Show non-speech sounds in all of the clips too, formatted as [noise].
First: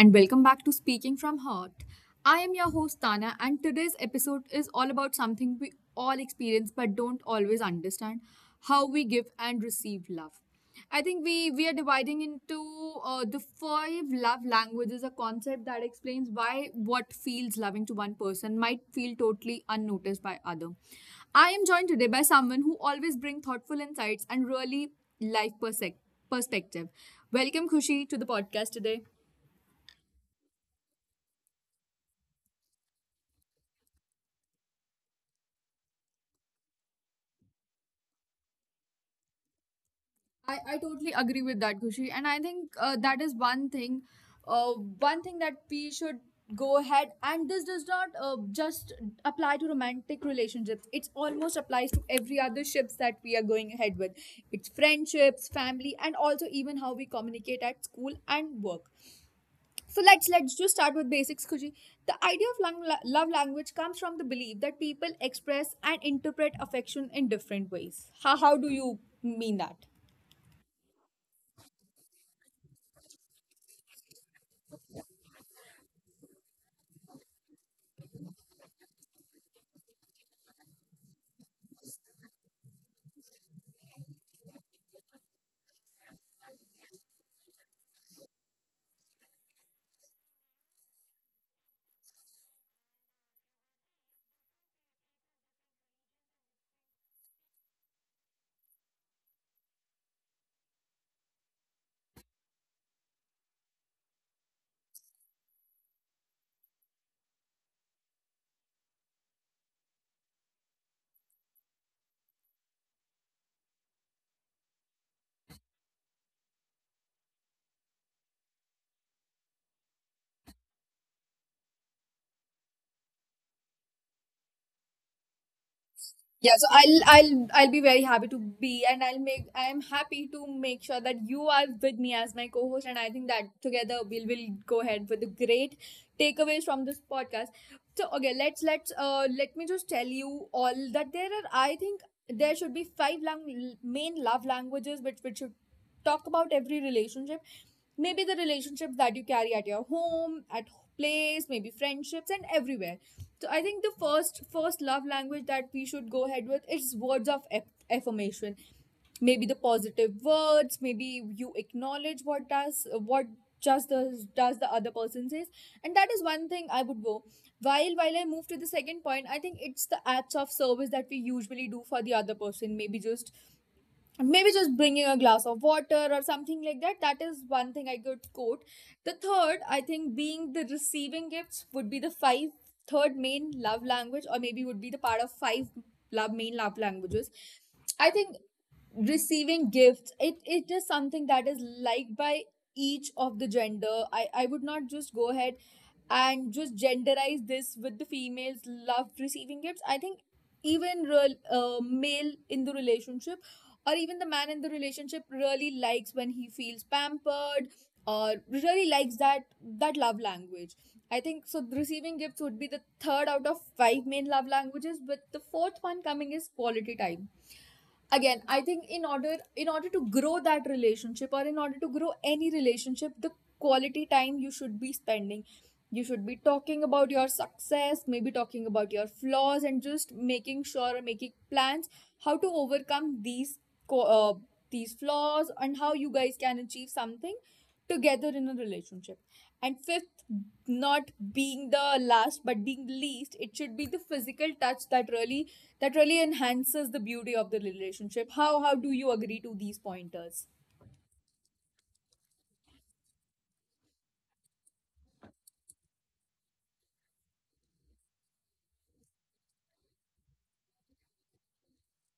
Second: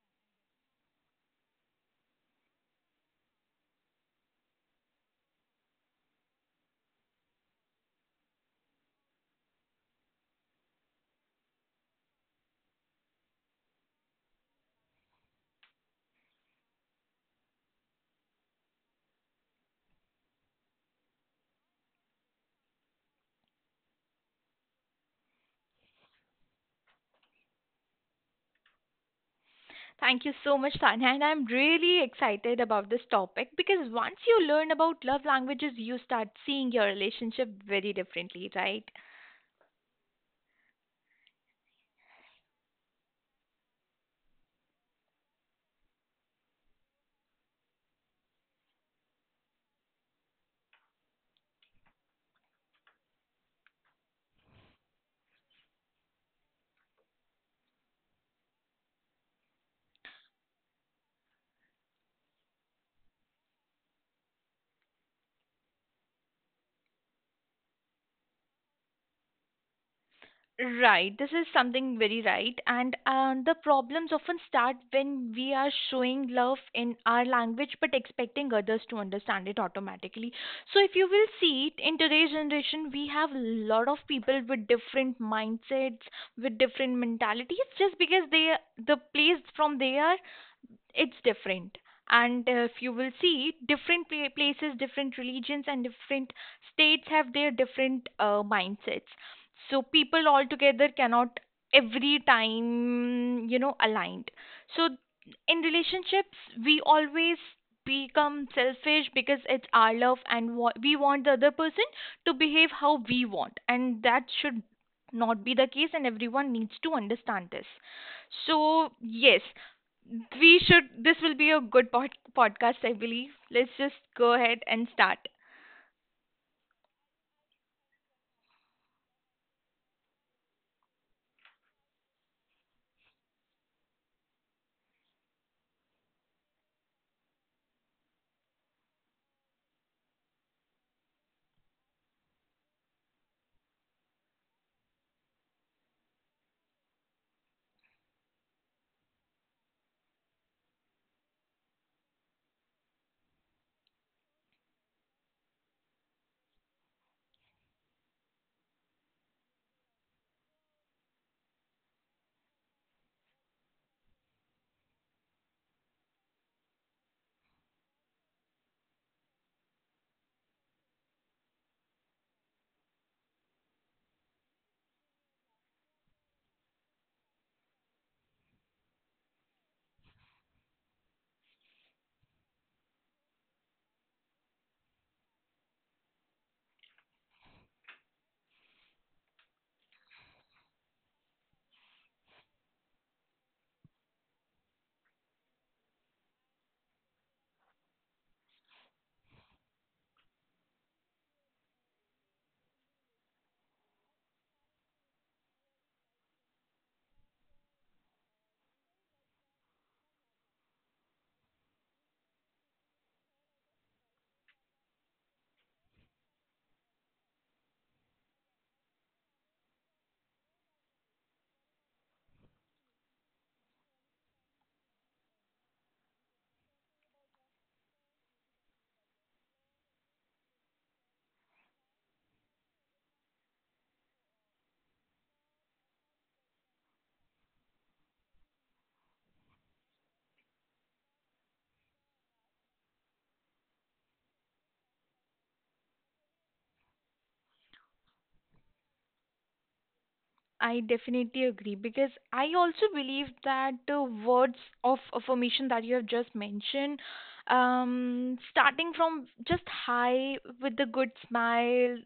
and welcome back to Speaking from Heart. I am your host, Tana, and today's episode is all about something we all experience but don't always understand how we give and receive love. I think we are dividing into the five love languages, a concept that explains why what feels loving to one person might feel totally unnoticed by other. I am joined today by someone who always brings thoughtful insights and really life perspective. Welcome, Khushi, to the podcast today. Thank you so much, Tanya. And I'm really excited about this topic because once you learn about love languages, you start seeing your relationship very differently, right? I totally agree with that, Khushi. And I think that is uh, one thing that we should go ahead. And this does not just apply to romantic relationships. It almost applies to every other ships that we are going ahead with. It's friendships, family, and also even how we communicate at school and work. So let's just start with basics, Kuji. The idea of love language comes from the belief that people express and interpret affection in different ways. How do you mean that? Right, this is something very right. And the problems often start when we are showing love in our language but expecting others to understand it automatically. So, if you will see it in today's generation, we have a lot of people with different mindsets, with different mentalities, just because they the place from they are it's different. And if you will see different places, different religions and different states have their different mindsets, so people altogether cannot every time aligned. So in relationships we always become selfish because it's our love and we want the other person to behave how we want, and that should not be the case and everyone needs to understand this. So yes, we should, this will be a good podcast, I believe. Let's just go ahead and start. Yeah, so I'll be very happy to be and I am happy to make sure that you are with me as my co-host, and I think that together we'll will go ahead with the great takeaways from this podcast. So okay, let me just tell you all that there are, I think, there should be five main love languages which should talk about every relationship, maybe the relationships that you carry at your home, at place, maybe friendships and everywhere. So I think the first love language that we should go ahead with is words of affirmation, maybe the positive words, maybe you acknowledge what does what just the does the other person says. And that is one thing I would go. While I move to the second point, I think it's the acts of service that we usually do for the other person, maybe just bringing a glass of water or something like that. That is one thing I could quote. The third, I think, being the receiving gifts would be the five third main love language, or maybe would be the part of five love main love languages. I think receiving gifts, it is something that is liked by each of the gender. I would not just go ahead and just genderize this with the females love receiving gifts. I think even real male in the relationship, or even the man in the relationship, really likes when he feels pampered, or really likes that that love language. I think so receiving gifts would be the third out of five main love languages, but the fourth one coming is quality time. Again, I think in order to grow that relationship, or in order to grow any relationship, the quality time you should be spending. You should be talking about your success, maybe talking about your flaws, and just making sure or making plans how to overcome these co- uh, these flaws, and how you guys can achieve something together in a relationship. And fifth, not being the last but being the least, it should be the physical touch that really enhances the beauty of the relationship. How do you agree to these pointers? I definitely agree because I also believe that the words of affirmation that you have just mentioned, starting from just hi with the good smile,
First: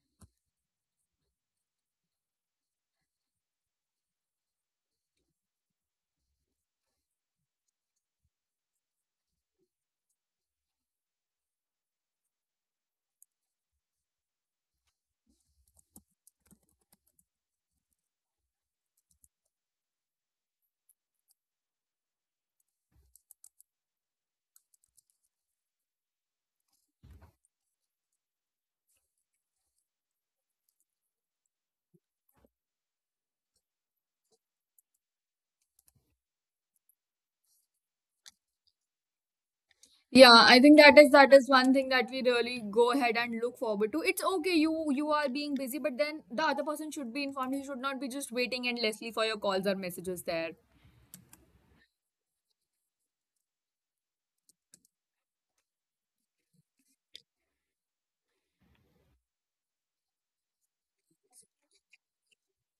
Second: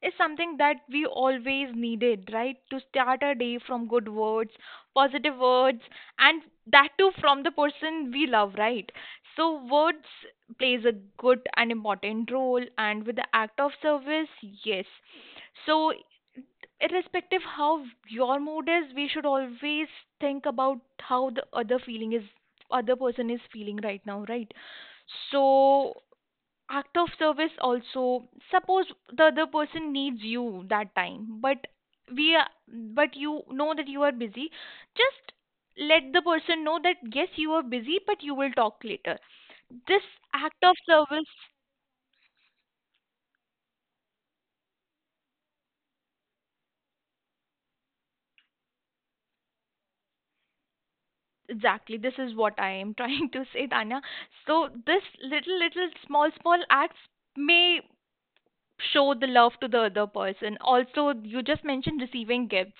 is something that we always needed, right? To start our day from good words, positive words, and that too from the person we love, right? So words plays a good and important role, and with the act of service, yes. So irrespective how your mood is, we should always think about how the other feeling is, other person is feeling right now, right? So act of service also, suppose the other person needs you that time but we are, but you know that you are busy, just let the person know that yes you are busy but you will talk later. This Yeah, I act of think that service. is one thing that we really go ahead and look forward to. It's okay, you are being busy, but then the other person should be informed. He should not be just waiting endlessly for your calls or messages there. Exactly. This is what I am [laughs] trying to say, Tanya. So this little, little, small, small acts may show the love to the other person. Also, you just mentioned receiving gifts.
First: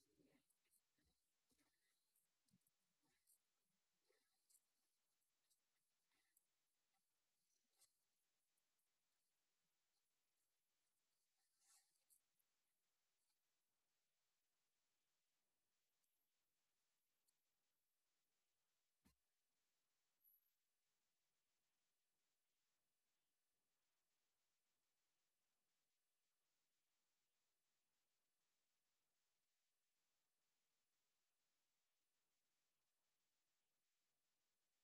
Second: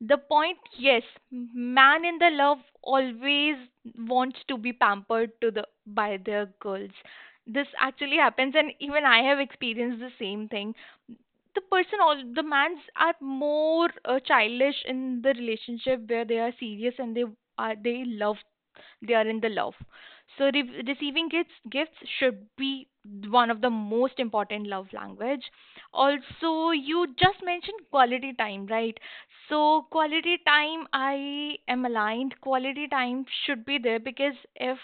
The point, yes, man in the love always wants to be pampered to the by their girls. This actually happens, and even I have experienced the same thing. The person, all the mans are more childish in the relationship where they are serious and they love, they are in the love. So receiving gifts should be one of the most important love language. Also, you just mentioned quality time, right? So quality time, I am aligned, quality time should be there. Because if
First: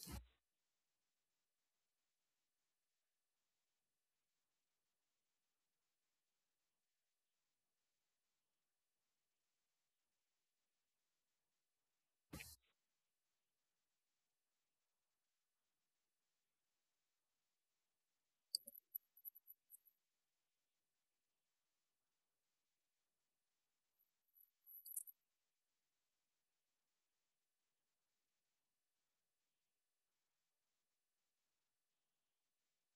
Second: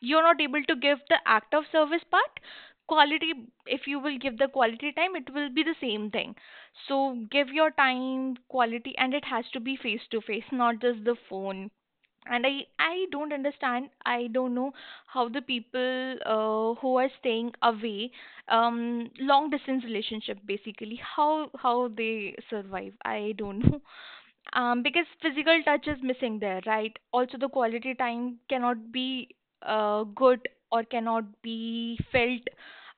you're not able to give the act of service part, quality, if you will give the quality time, it will be the same thing. So give your time quality, and it has to be face to face, not just the phone. And I don't understand, I don't know how the people who are staying away, um, long distance relationship basically, how they survive, I don't [laughs] know. Because physical touch is missing there, right? Also, the quality time cannot be good or cannot be felt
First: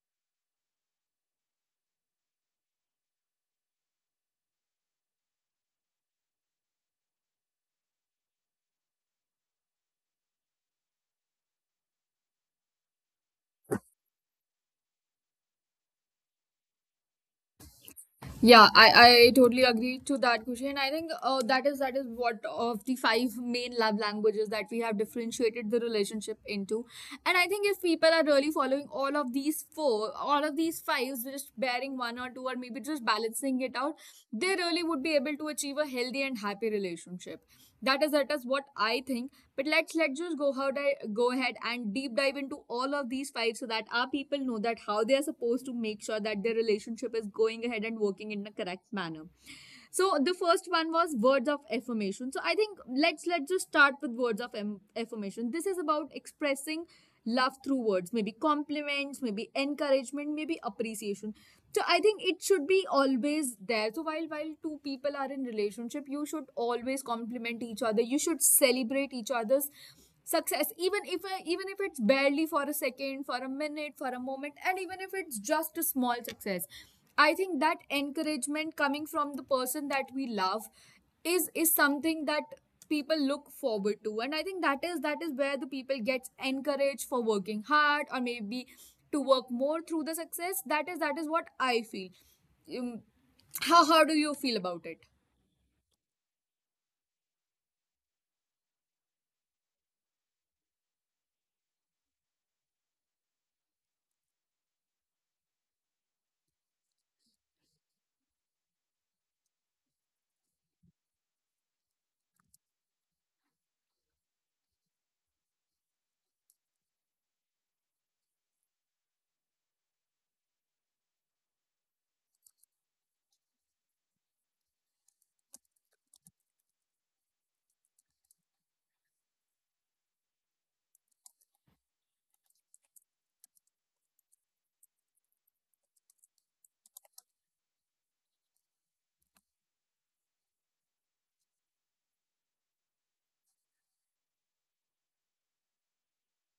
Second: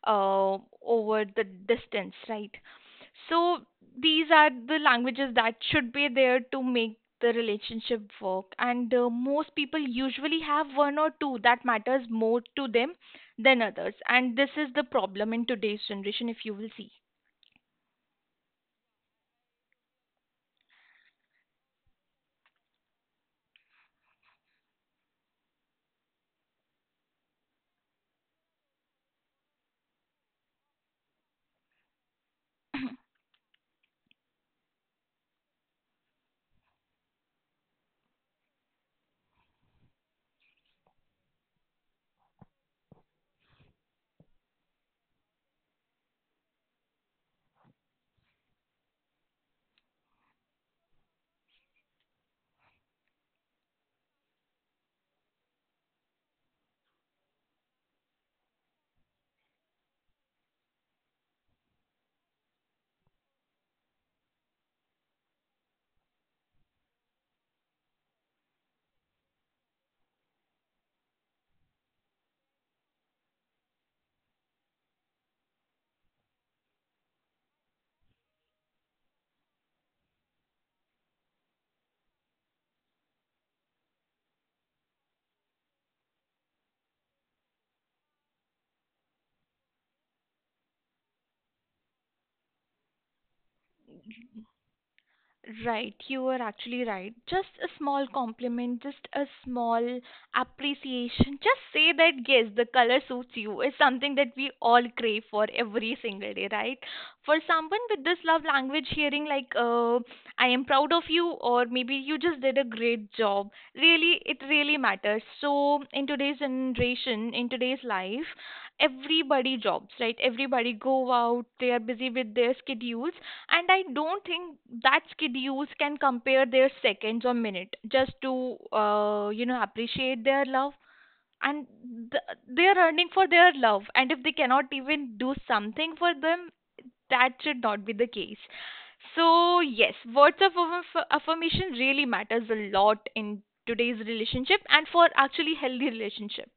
uh, over the distance, right? So, these are the languages that should be there to make the relationship work. And most people usually have one or two that matters more to them than others. And this is the problem in today's generation, if you will see. Yeah, I totally agree to that, Kushi. I think that is what of the five main love languages that we have differentiated the relationship into. And I think if people are really following all of these four, all of these fives, just bearing one or two, or maybe just balancing it out, they really would be able to achieve a healthy and happy relationship. That is what I think. But let's just go go ahead and deep dive into all of these five so that our people know that how they are supposed to make sure that their relationship is going ahead and working in a correct manner. So the first one was words of affirmation. So I think let's just start with words of affirmation. This is about expressing love through words, maybe compliments, maybe encouragement, maybe appreciation. So I think it should be always there. So while two people are in relationship, you should always compliment each other. You should celebrate each other's success, even if it's barely for a second, for a minute, for a moment, and even if it's just a small success. I think that encouragement coming from the person that we love is something that people look forward to, and I think that is where the people gets encouraged for working hard, or maybe to work more through the success. That is that is what I feel. um, how do you feel about it? Right, you were actually right. Just a small compliment, just a small appreciation. Just say that, yes, the color suits you is something that we all crave for every single day, right? For someone with this love language, hearing like, I am proud of you, or maybe you just did a great job, really, it really matters. So, in today's generation, in today's life, everybody jobs, right? Everybody go out, they are busy with their schedules, and I don't think that skid use can compare their seconds or minute just to you know appreciate their love. And th-, they're earning for their love, and if they cannot even do something for them, that should not be the case. So yes, words of affirmation really matters a lot in today's relationship and for actually healthy relationship.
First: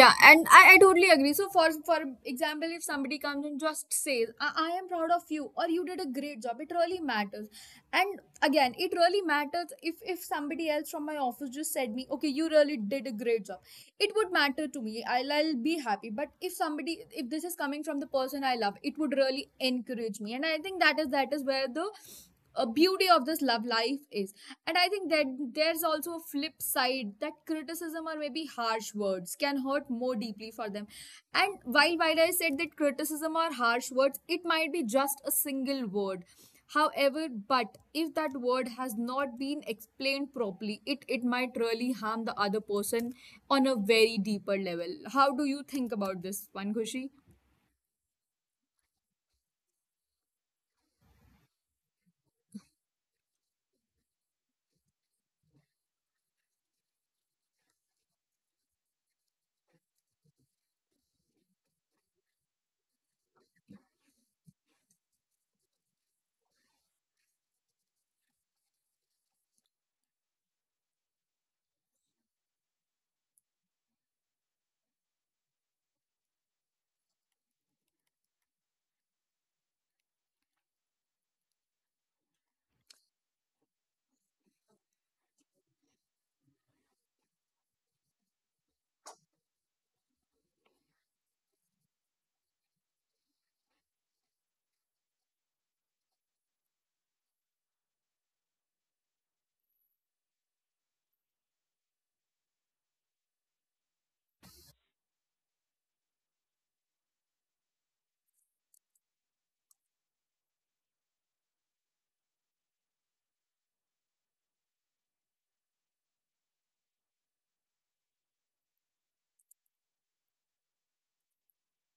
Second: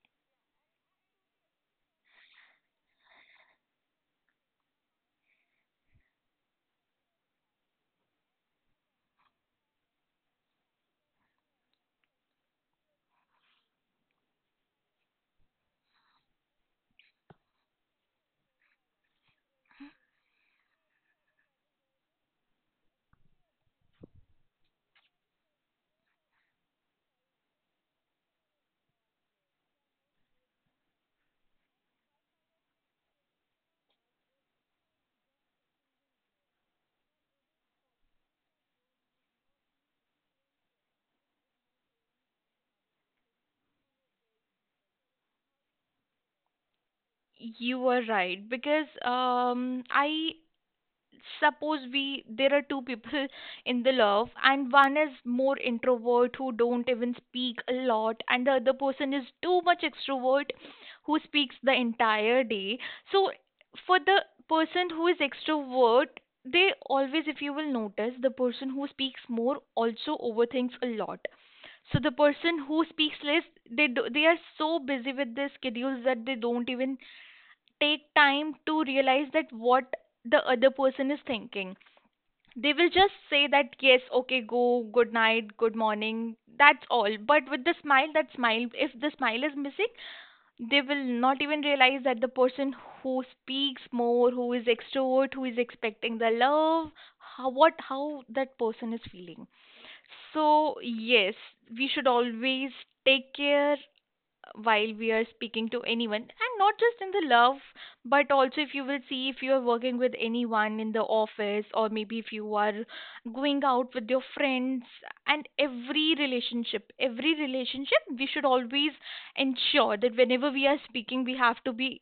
Yeah, and I totally agree. So for example, if somebody comes and just says I am proud of you, or you did a great job, it really matters. And again, it really matters if somebody else from my office just said me, okay, you really did a great job, it would matter to me. I'll be happy. But if somebody, if this is coming from the person I love, it would really encourage me, and I think that is where the beauty of this love life is. And I think that there's also a flip side that criticism or maybe harsh words can hurt more deeply for them. And while I said that criticism or harsh words, it might be just a single word, however, but if that word has not been explained properly, it might really harm the other person on a very deeper level. How do you think about this one, Khushi? You are right because, um, I suppose we, there are two people [laughs] in the love and one is more introvert who don't even speak a lot and the other person is too much extrovert who speaks the entire day. So for the person who is extrovert, they always, if you will notice, the person who speaks more also overthinks a lot. So the person who speaks less, they are so busy with their schedules that they don't even take time to realize that what the other person is thinking. They will just say that, yes, okay, go, good night, good morning, that's all. But with the smile, that smile, if the smile is missing, they will not even realize that the person who speaks more, who is extrovert, who is expecting the love, how, what, how that person is feeling. So, yes, we should always take care while we are speaking to anyone, and not just in the love but also if you will see if you are working with anyone in the office or maybe if you are going out with your friends. And every relationship we should always ensure that whenever we are speaking we have to be,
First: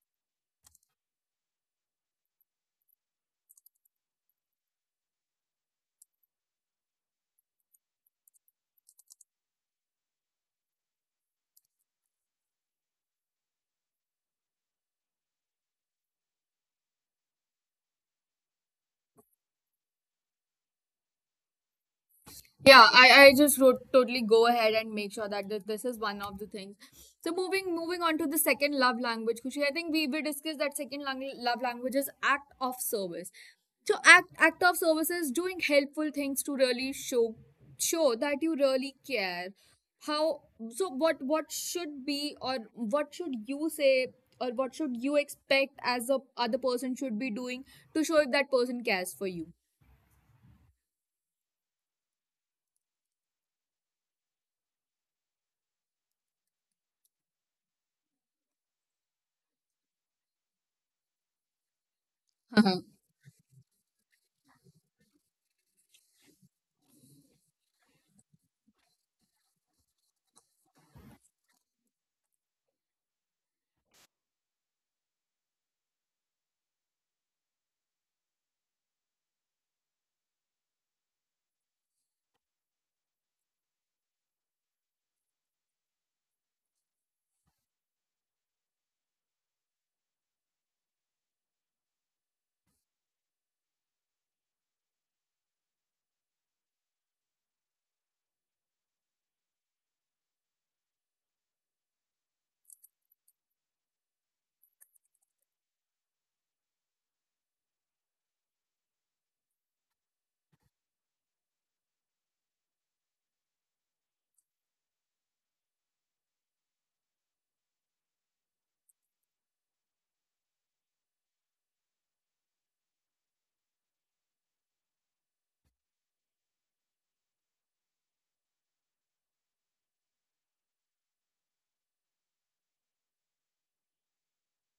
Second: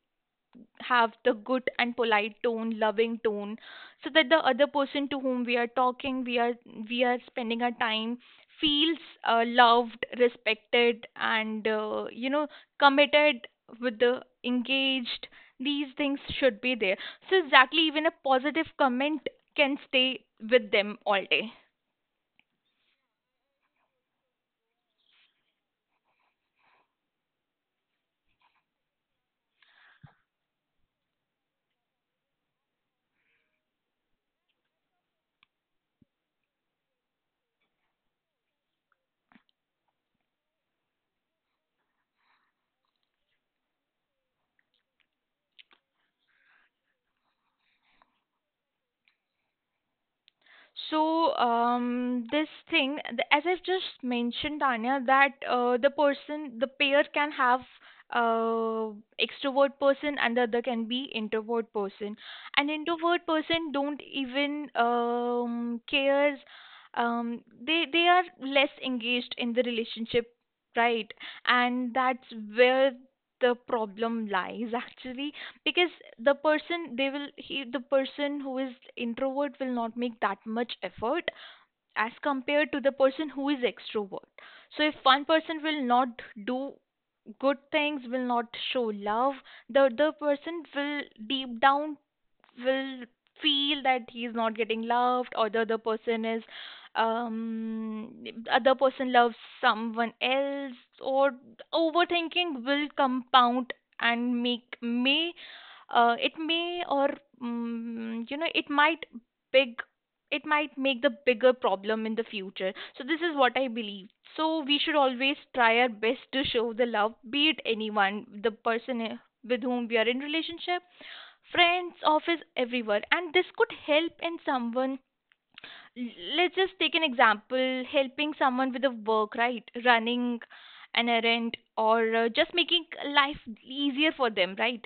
have the good and polite tone, loving tone, so that the other person to whom we are talking, we are, we are spending our time, feels loved, respected, and you know committed with the engaged. These things should be there. So exactly, even a positive comment can stay with them all day. Yeah, I just wrote totally go ahead and make sure that this is one of the things. So moving on to the second love language, Kushi, I think we discussed that second love language is act of service. So act of service is doing helpful things to really show that you really care. How, so what should be, or what should you say, or what should you expect as a other person should be doing to show if that person cares for you? So this thing, as I've just mentioned, Tanya, that the person, the pair can have uh, extrovert person and the other can be introvert person. An [laughs] introvert person don't even cares. They are less engaged in the relationship, right? And that's where the problem lies [laughs] actually, because the person, they will he the person who is introvert will not make that much effort as compared to the person who is extrovert. So if one person will not do good things, will not show love, the other person will deep down will feel that he is not getting loved, or the other person is, um other person loves someone else, or overthinking will compound and make, may it may, or you know it might, big it might make the bigger problem in the future. So this is what I believe. So we should always try our best to show the love, be it anyone, the person, with whom we are in relationship, friends, office, everywhere. And this could help in someone. Let's just take an example: helping someone with a work, right? Running an errand, or just making life easier for them, right?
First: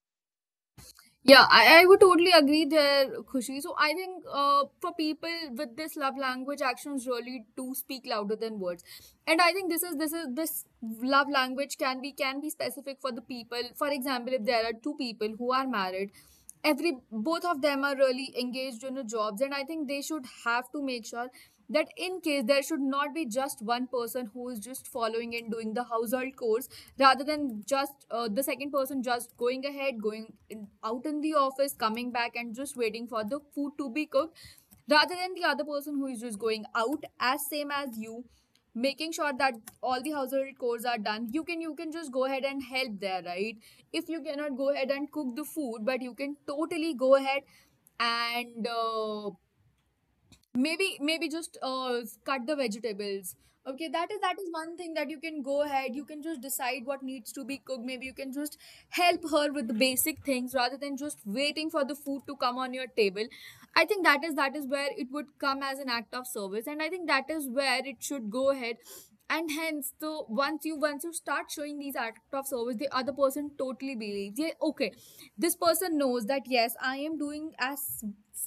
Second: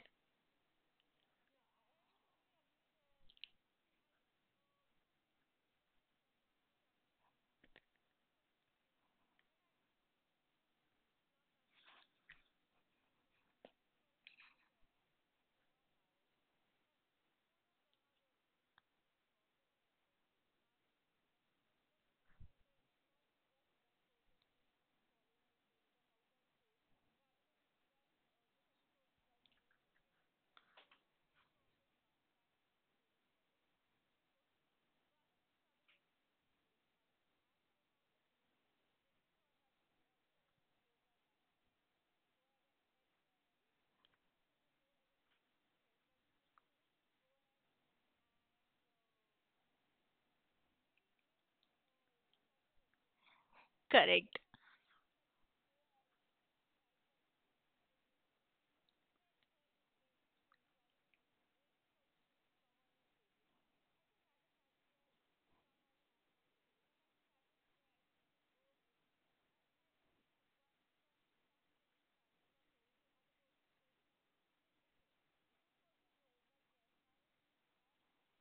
Yeah, I would totally agree there, Khushi. So I think for people with this love language, actions really do speak louder than words. And I think this love language can be specific for the people. For example, if there are two people who are married, every both of them are really engaged in a jobs, and I think they should have to make sure that in case there should not be just one person who is just following and doing the household chores, rather than just the second person just going ahead, going in, out in the office, coming back and just waiting for the food to be cooked, rather than the other person who is just going out as same as you, making sure that all the household chores are done. You can you can just go ahead and help there, right? If you cannot go ahead and cook the food, but you can totally go ahead and maybe maybe just cut the vegetables. Okay, that Correct. is one thing that you can go ahead. You can just decide what needs to be cooked. Maybe you can just help her with the basic things, rather than just waiting for the food to come on your table. I think that is where it would come as an act of service, and I think that is where it should go ahead. And hence, so once you start showing these act of service, the other person totally believes, yeah, okay, this person knows that yes, I am doing as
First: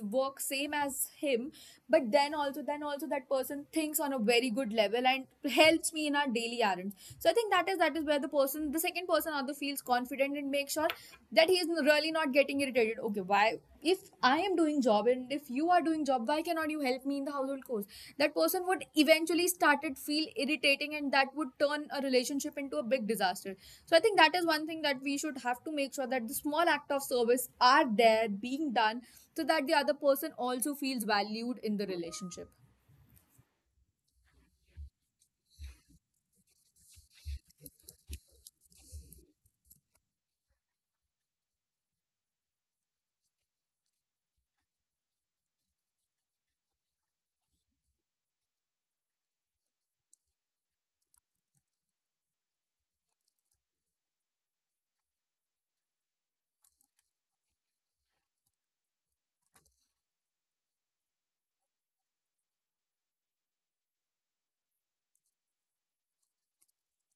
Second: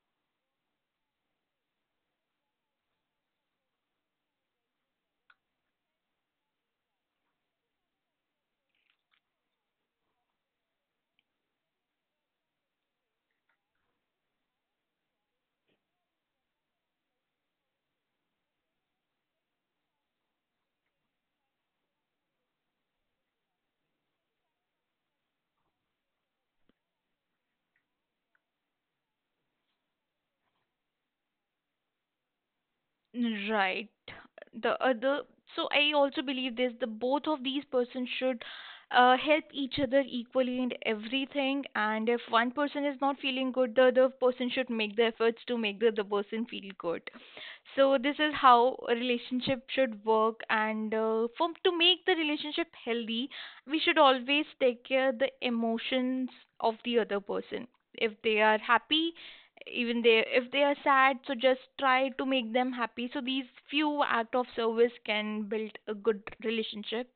work same as him, but then also that person thinks on a very good level and helps me in our daily errands. So I think that is where the person, the second person, also feels confident and makes sure that he is really not getting irritated. Okay, why, if I am doing job and if you are doing job, why cannot you help me in the household chores? That person would eventually started feel irritating, and that would turn a relationship into a big disaster. So I think that is one thing that we should have to make Sure that the small act of service are there being done, so that the other person also feels valued in the relationship. Right. The other, so I also believe this, the both of these persons should help each other equally in everything. And if one person is not feeling good, the other person should make the efforts to make the other person feel good. So this is how a relationship should work. And for to make the relationship healthy, we should always take care the emotions of the other person. If they are happy, even they, if they are sad, so just try to make them happy. So these few act of service can build a good relationship.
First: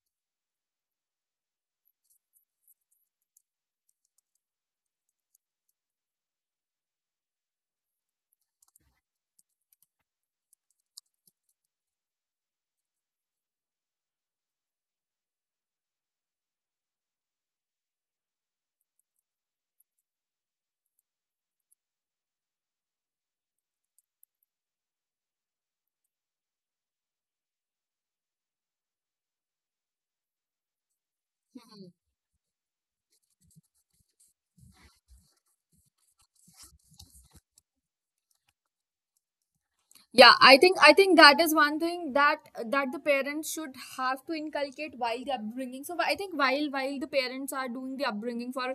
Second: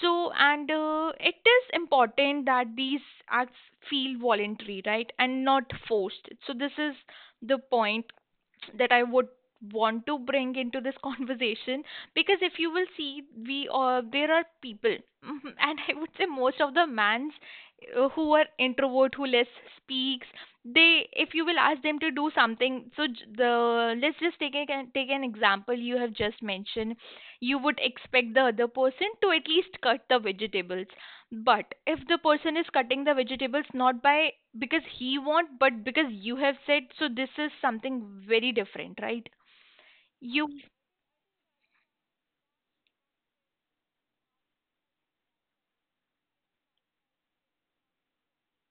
So, and it is important that these acts feel voluntary, right, and not forced. So this is the point that I would want to bring into this [laughs] conversation, because if you will see we, there are people [laughs] and I would say most of the mans, who are introvert who less speaks, they, if you will ask them to do something, so j- the let's just take an example you have just mentioned, you would expect the other person to at least cut the vegetables, but if the person is cutting the vegetables not by because he want, but because you have said, so this is something very different, right? Yeah, You. I think that is one thing that that the parents should have to inculcate while the upbringing. So I think while the parents are doing the upbringing for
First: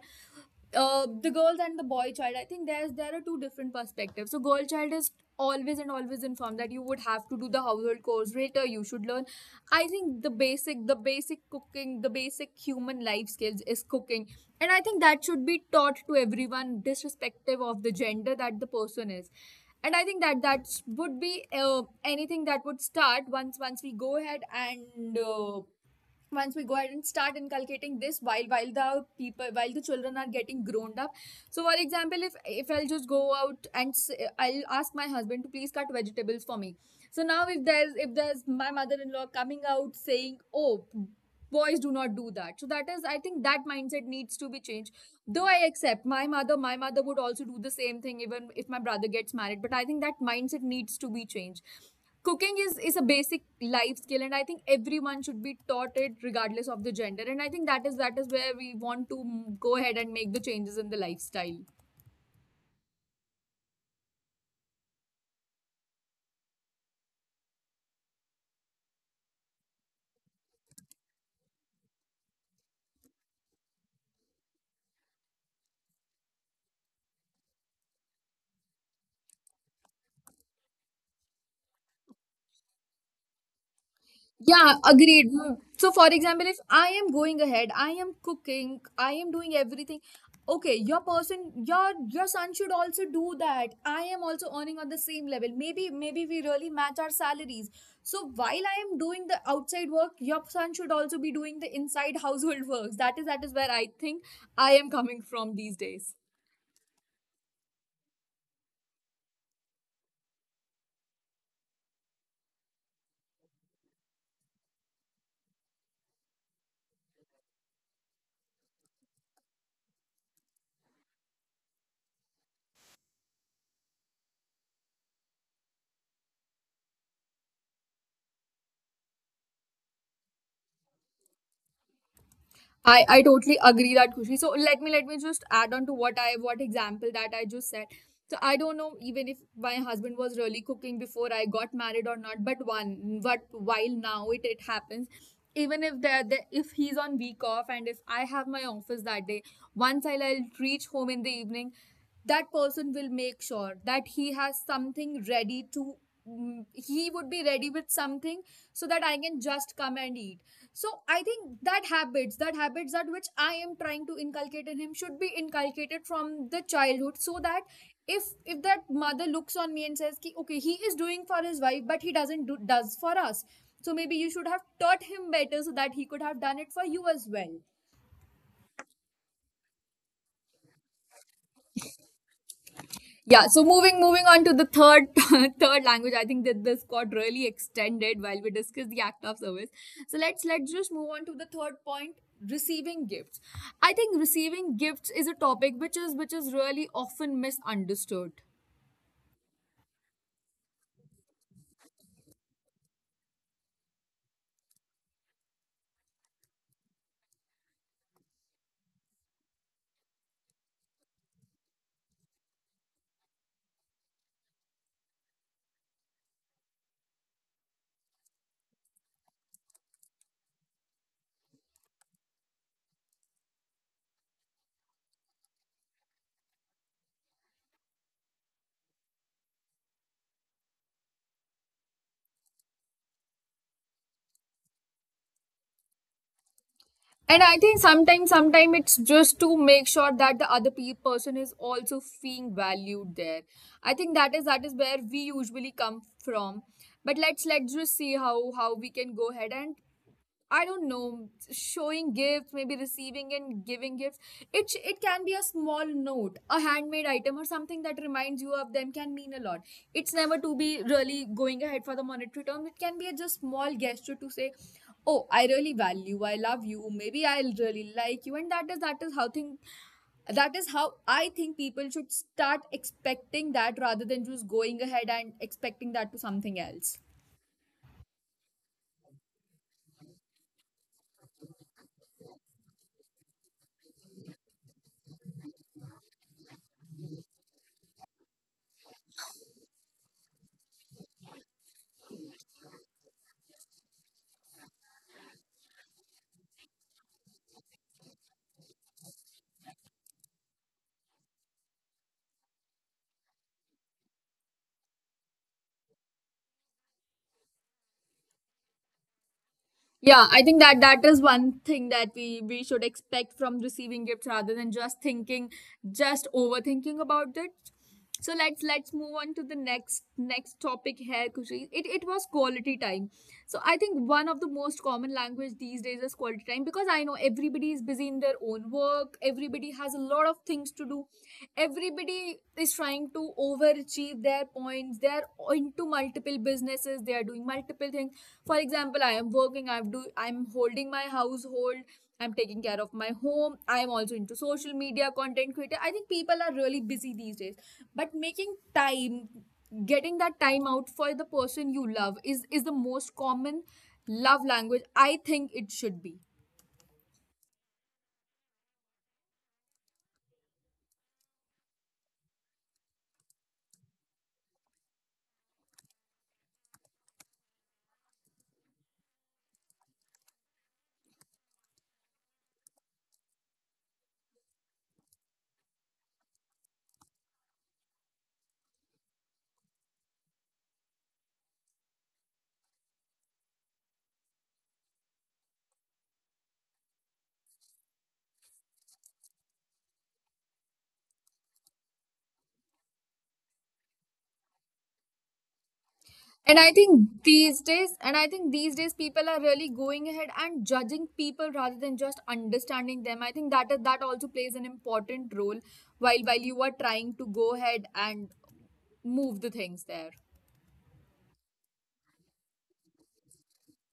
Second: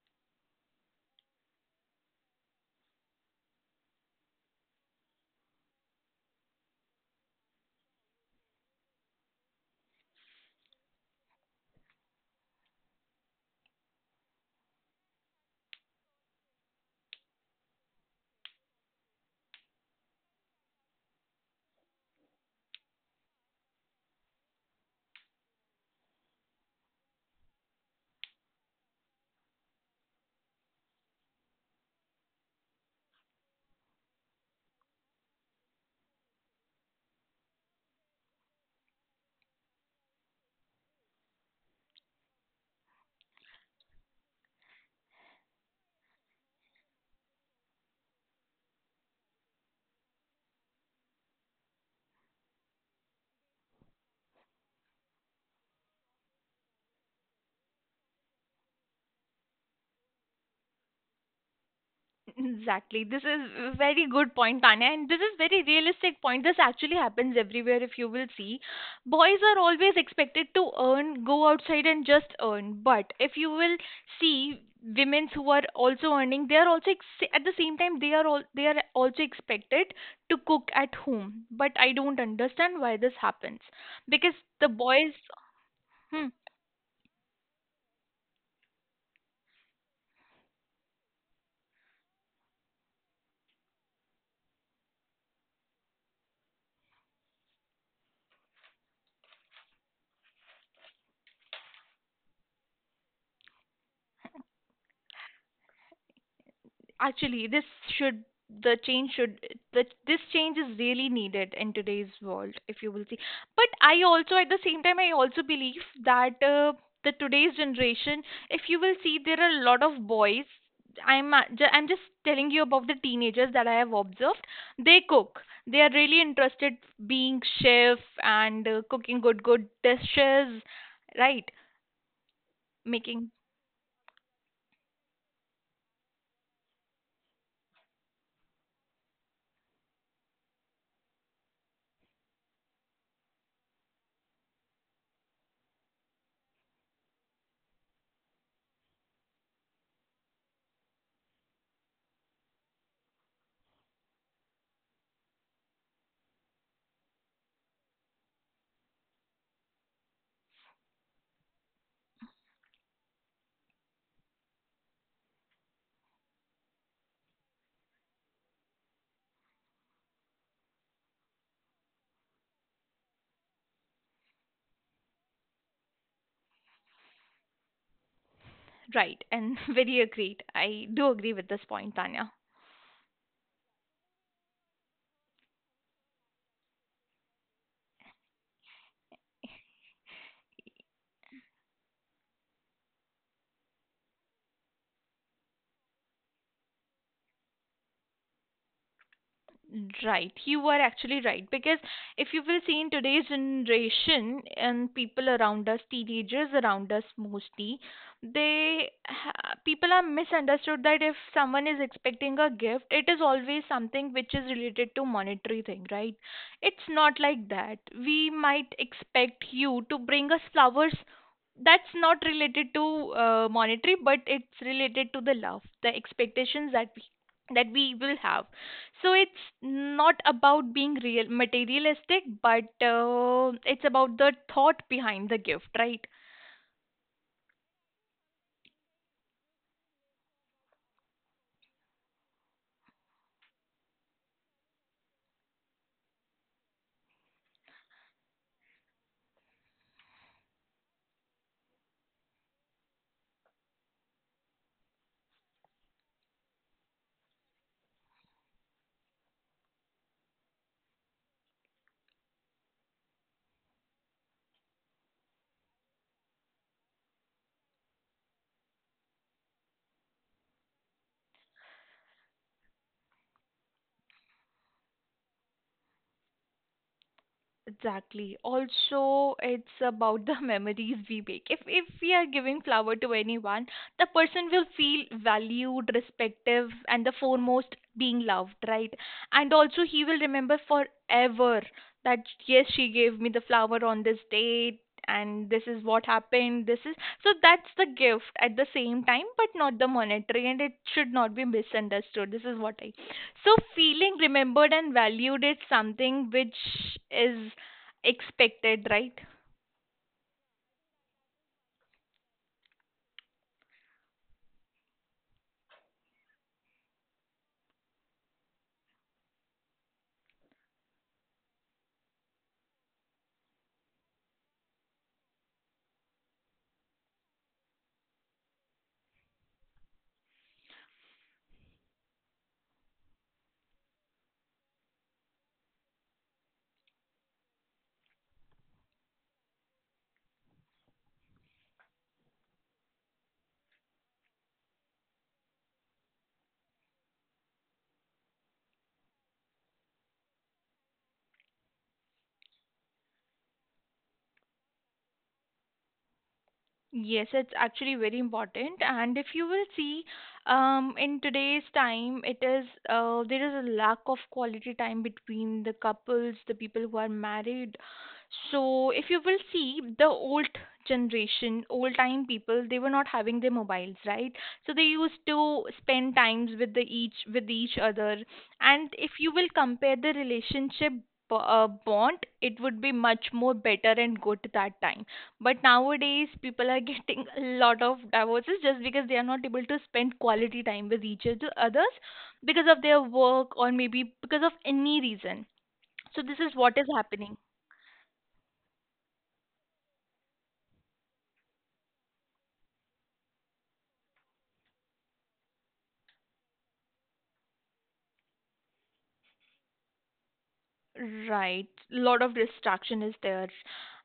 the girls and the boy child, I think there are two different perspectives. So girl child is always and always informed that you would have to do the household chores later, you should learn. I think the basic cooking, the basic human life skills is cooking, and I think that should be taught to everyone disrespective of the gender that the person is. And I think that would be anything that would start once we go ahead and once we go ahead and start inculcating this while the people while the children are getting grown up. So for example, if I'll just go out and I'll ask my husband to please cut vegetables for me. So now if there's my mother-in-law coming out saying, "Oh, boys do not do that," so that is, I think, that mindset needs to be changed. Though I accept, my mother would also do the same thing even if my brother gets married, but I think that mindset needs to be changed. Cooking is a basic life skill, and I think everyone should be taught it regardless of the gender. And I think that is, that is where we want to go ahead and make the changes in the lifestyle. Exactly. This is a very good point, Tanya, and this is very realistic point. This actually happens everywhere if you will see. Boys are always expected to earn, go outside and just earn. But if you will see women who are also earning, they are also at the same time they are also expected to cook at home. But I don't understand why this happens, because the Yeah, boys. agreed. Mm. So, for hmm, example, if I am going ahead, I am cooking, I am doing everything. Okay, your person, your son should also do that. I am also earning on the same level. Maybe we really match our salaries. So while I am doing the outside work, your son should also be doing the inside household [laughs] works. That is, that is where I think I am coming from these days. Actually, this should the change should the, this change is really needed in today's world if you will see, but I also at the same time I also believe that the today's generation, if you will see, there are a lot of boys. I'm just telling you about the teenagers that I have observed. They cook, they are really interested being chef and cooking good dishes, right? I Making totally agree that, Kushi. So let me just add on to what example that I just said. So I don't know even if my husband was really cooking before I got married or not, but one, but while now it happens. Even if if he's on week off and if I have my office that day, once I'll reach home in the evening, that person will make sure that he has something ready to he would be ready with something, so that I can just come and eat. So I think that habits that habits that which I am trying to inculcate in him should be inculcated from the childhood, so that if that mother looks on me and says ki, "Okay, he is doing for his wife but he doesn't do does for us, so maybe you should have taught him better so that he could have done it for you as well." right. And [laughs] very agreed, I do agree with this point, Tanya. Yeah, so moving on to the third, [laughs] third language. I think that this got really extended while we discuss the act of service. So let's just move on to the third point: receiving gifts. I think receiving gifts is a topic which is, which is really often misunderstood. Right, you are actually right, because if you will see in today's generation and people around us, teenagers around us mostly, people are misunderstood that if someone is expecting a gift, it is always something which is related to monetary thing, right? It's not like that. We might expect you to bring us flowers. That's not related to monetary, but it's related to the love, the expectations that we will have. So it's not about being real materialistic, but it's about the thought behind the gift, right? And I think sometimes it's just to make sure that the other person is also feeling valued there. I think that is, that is where we usually come from. But let's just see how we can go ahead and, I don't know, showing gifts, maybe receiving and giving gifts. It can be a small note, a handmade item, or something that reminds you of them can mean a lot. It's never to be really going ahead for the monetary term. It can be a just small gesture to say, "Oh, I really value, you. I love you. Maybe I really like you." And that is, that is how thing, that is how I think people should start expecting that rather than just going ahead and expecting that to something else. Exactly. Also, it's about the [laughs] memories we make. If we are giving flower to anyone, the person will feel valued, respective, and the foremost being loved, right? And also he will remember forever that yes, she gave me the flower on this date and this is what happened. This is so that's the gift at the same time, but not the monetary and it should not be misunderstood. This is what I. So feeling remembered and valued is something which is expected, right? Yeah, I think that, that is one thing that we should expect from receiving gifts rather than just thinking, just overthinking about it. So let's move on to the next topic here, Kushi. It was quality time. So I think one of the most common language these days is quality time, because I know everybody is busy in their own work. Everybody has a lot of things to do, everybody is trying to overachieve their points. They're into multiple businesses, they are doing multiple things. For example, I am working, I'm holding my household, I'm taking care of my home, I'm also into social media content creator. I think people are really busy these days. But making time, getting that time out for the person you love is the most common love language, I think it should be. Yes, it's actually very important. And if you will see, in today's time it is there is a lack of quality time between the couples, the people who are married. So if you will see, the old generation, old time people, they were not having their mobiles, right? So they used to spend times with the each with each other. And if you will compare the relationship, bond, it would be much more better and good that time. But nowadays, people are [laughs] getting a lot of divorces just because they are not able to spend quality time with each other, others, because of their work or maybe because of any reason. So this is And what I is think happening. these days, people are really going ahead and judging people rather than just understanding them. I think that is- that also plays an important role while you are trying to go ahead and move the things there. Right. Lot of distraction is there.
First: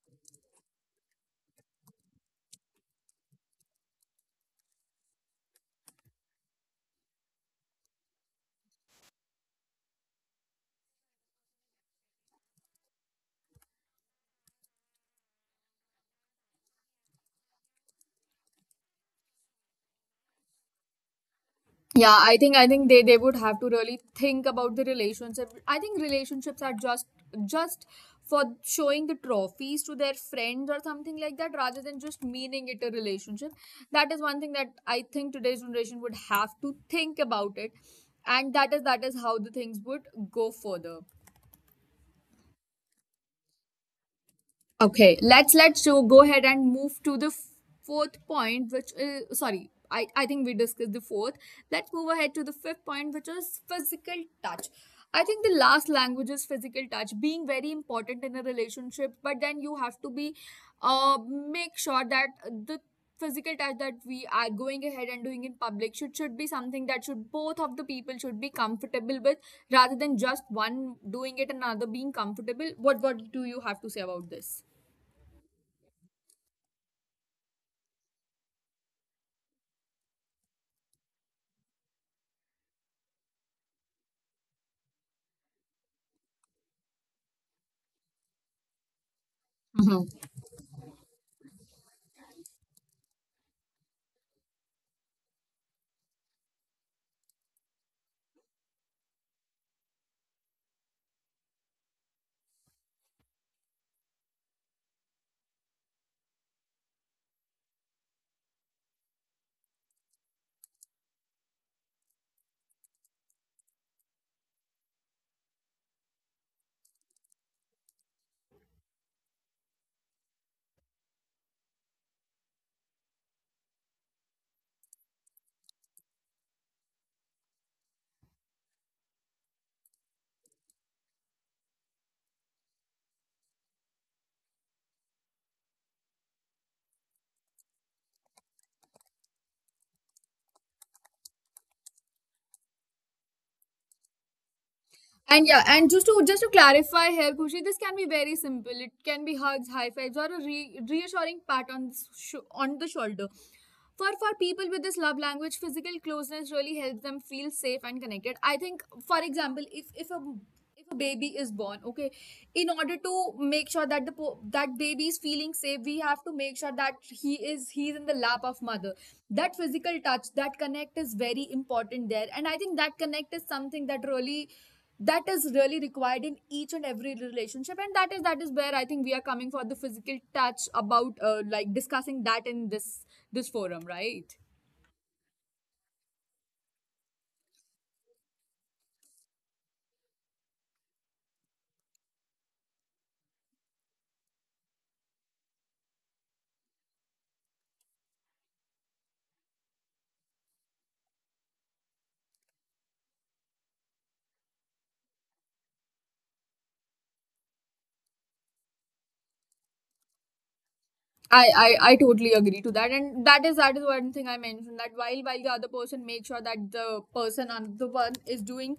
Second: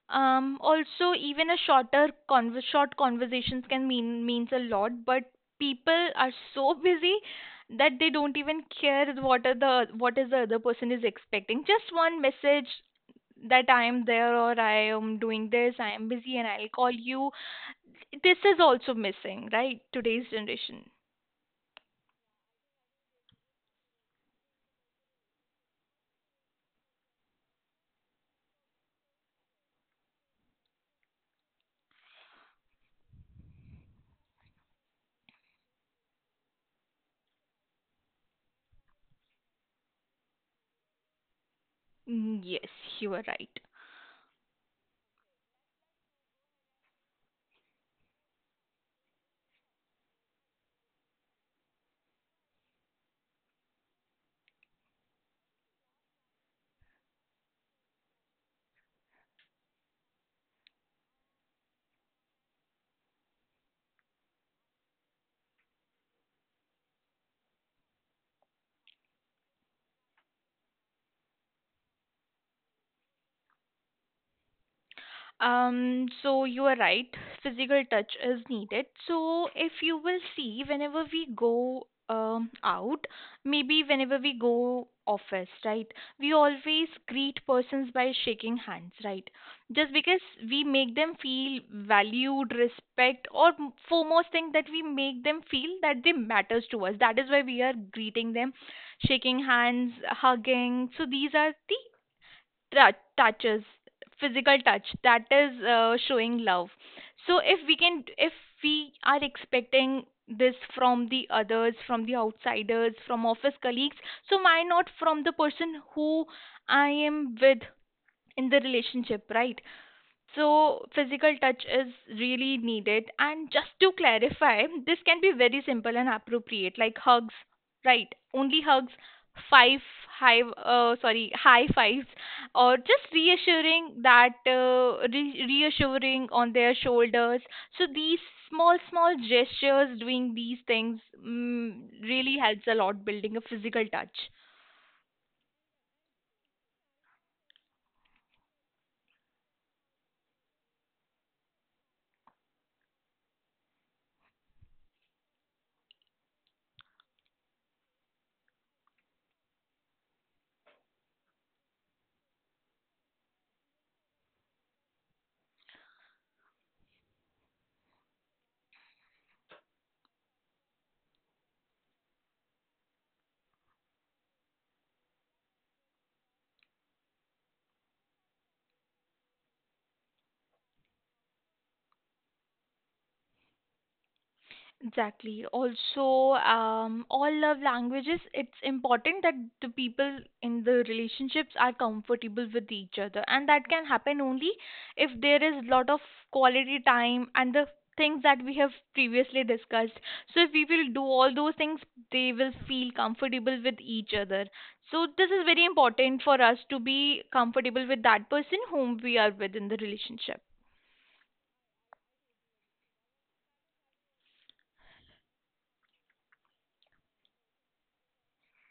Also, even a short conversations can means a lot, but people are so [laughs] busy that they don't even care what are the what is the other person is expecting. Just one message that I am there or I am doing this, I am busy and I'll call you. This is also missing, right? Today's generation. Yeah, I think they would have to really think about the relationship. I think relationships are just for showing the trophies to their friends or something like that, rather than just meaning it a relationship. That is one thing that I think today's generation would have to think about it. And that is, that is how the things would go further. Mm, yes, you are right. Okay, let's so go ahead and move to the fourth point, which is, sorry, I think we discussed the fourth. Let's move ahead to the fifth point, which is physical touch. I think the last language is physical touch, being very important in a relationship, but then you have to be, uh, make sure that the physical touch that we are going ahead and doing in public should be something that should both of the people should be comfortable with, rather than just one doing it and another being comfortable. What do you have to say about this? So you are right, physical touch is needed. So if you will see, whenever we go out, maybe whenever we go office, right, we always greet persons by shaking hands, right? Just because we make them feel valued, respect, or foremost thing that we make them feel that they matters to us. That is why we are greeting them, shaking hands, hugging. So these are the touches, physical touch that is showing love. So if we can if we are expecting this from the others, from the outsiders, from office colleagues, so why not from the person who I am with in the relationship, right? So, physical touch is really needed. And just to clarify, this can be very simple and appropriate, like hugs, right? Only hugs, five high, sorry, high fives, or just reassuring that reassuring on their shoulders. So these small, small gestures, doing these things, mm, really helps a lot building a physical touch. And yeah, and just to clarify here, Kushi, this can be very simple. It can be hugs, high fives, or a reassuring pat on the, on the shoulder. For people with this love language, physical closeness really helps them feel safe and connected. I think, for example, if a baby is born, okay, in order to make sure that the that baby is feeling safe, we have to make sure that he's in the lap of mother. That physical touch, that connect is very important there, and I think that connect is something that really, that is really required in each and every relationship. And that is, that is where I think we are coming for the physical touch about, like discussing that in this, this forum, right? Exactly. Also, all love languages, it's important that the people in the relationships are comfortable with each other. And that can happen only if there is lot of quality time and the things that we have previously discussed. So if we will do all those things, they will feel comfortable with each other. So this is very important for us to be comfortable with that person whom we are with in the relationship. I totally agree to that, and that is, that is one thing I mentioned, that while the other person makes sure that the person on the one is doing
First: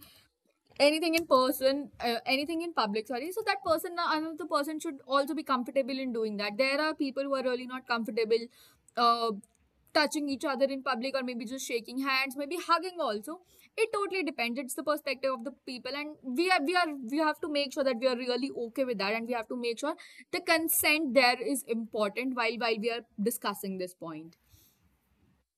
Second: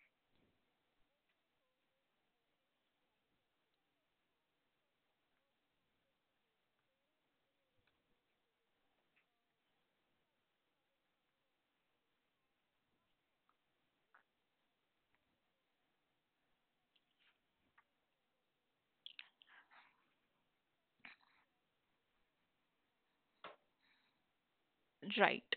anything in person, anything in public, sorry, so that person, another person should also be comfortable in doing that. There are people who are really not comfortable, uh, touching each other in public, or maybe just shaking hands, maybe hugging also. It totally depends. It's the perspective of the people, and we have to make sure that we are really okay with that. And we have to make sure the consent there is important while we are discussing this point. Right.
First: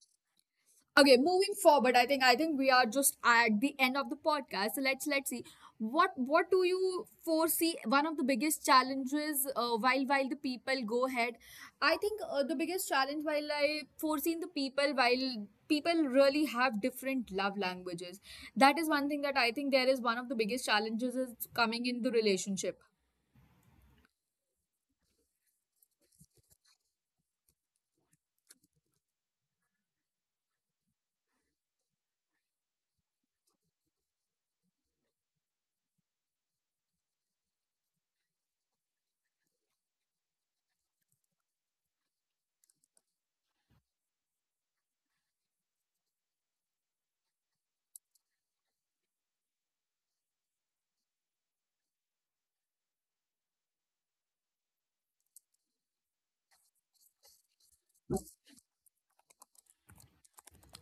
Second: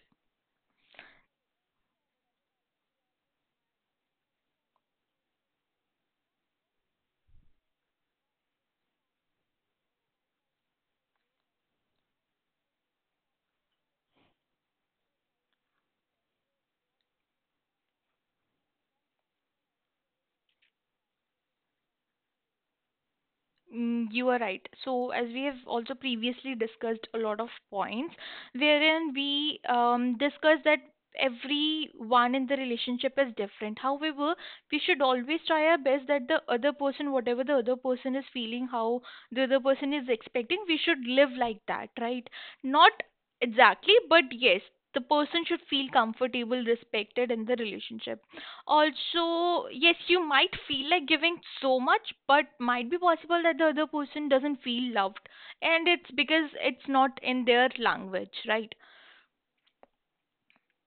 Okay, moving forward, I think we are just at the end of the podcast. So let's see what do you foresee one of the biggest challenges while the people go ahead. I think the biggest challenge while I foresee in the people while people really have different love languages. That is one thing that I think there is one of the biggest challenges is coming in the relationship. Mm, you are right. So, as we have also previously discussed a lot of points, wherein we discussed that everyone in the relationship is different. However, we should always try our best that the other person, whatever the other person is feeling, how the other person is expecting, we should live like that, right? Not exactly, but yes, the person should feel comfortable, respected in the relationship. Also, yes, you might feel like giving so much, but might be possible that the other person doesn't feel loved. And it's because it's not in their language, right?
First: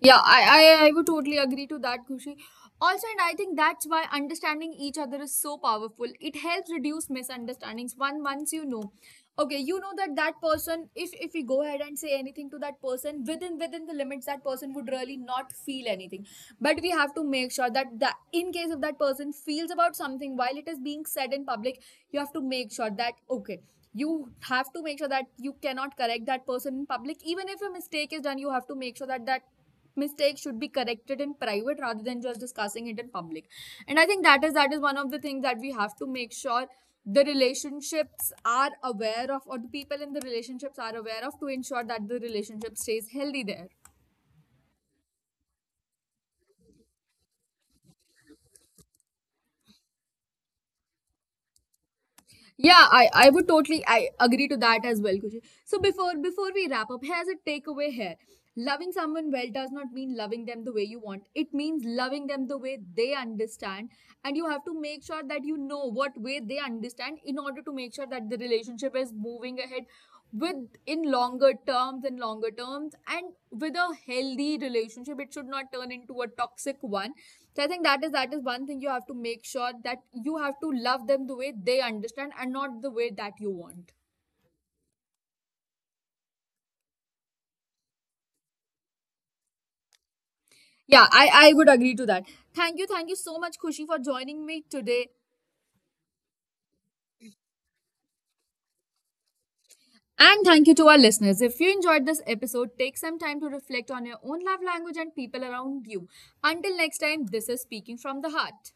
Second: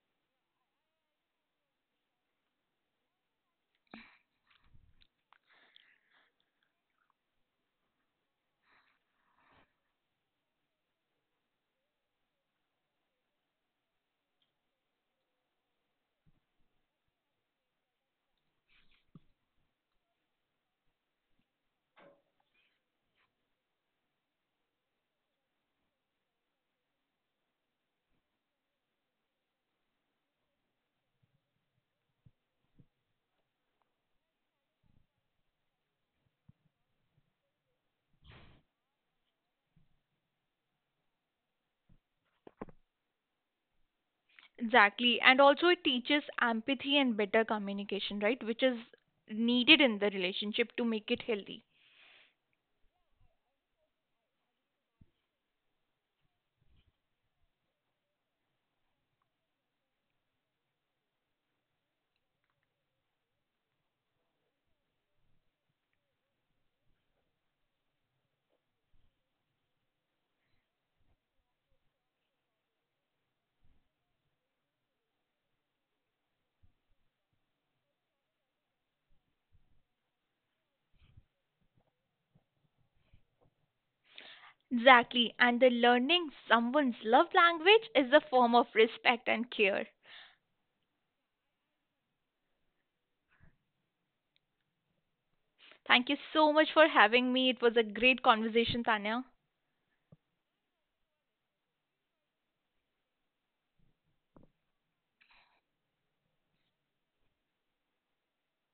Yeah, I would totally agree to that, Kushi. Also, and I think that's why understanding each other is so powerful. It helps reduce misunderstandings. One Once you know, okay, you know that that person, if we go ahead and say anything to that person within the limits, that person would really not feel anything. But we have to make sure that that in case if that person feels about something while it is being said in public, you have to make sure that okay, you have to make sure that you cannot correct that person in public. Even if a mistake is done, you have to make sure that that mistake should be corrected in private rather than just discussing it in public. And I think that is, that is one of the things that we have to make sure the relationships are aware of, or the people in the relationships are aware of, to ensure that the relationship stays healthy there. Exactly. And also, it teaches empathy and better communication, right? Which is needed in the relationship to make it healthy. Yeah, I would totally, I agree to that as well, Kushi. So before we wrap up, here's a takeaway here. Loving someone well does not mean loving them the way you want. It means loving them the way they understand. And you have to make sure that you know what way they understand, in order to make sure that the relationship is moving ahead with, in longer terms and with a healthy relationship. It should not turn into a toxic one. So I think that is, that is one thing you have to make sure, that you have to love them the way they understand and not the way that you want. Exactly. And the learning someone's love language is a form of respect and care. Yeah, I would agree to that. Thank you so much, Khushi, for joining me today. Thank you so much for having me. It was a great conversation, Tanya. And thank you to our listeners. If you enjoyed this episode, take some time to reflect on your own love language and people around you. Until next time, this is Speaking from the Heart.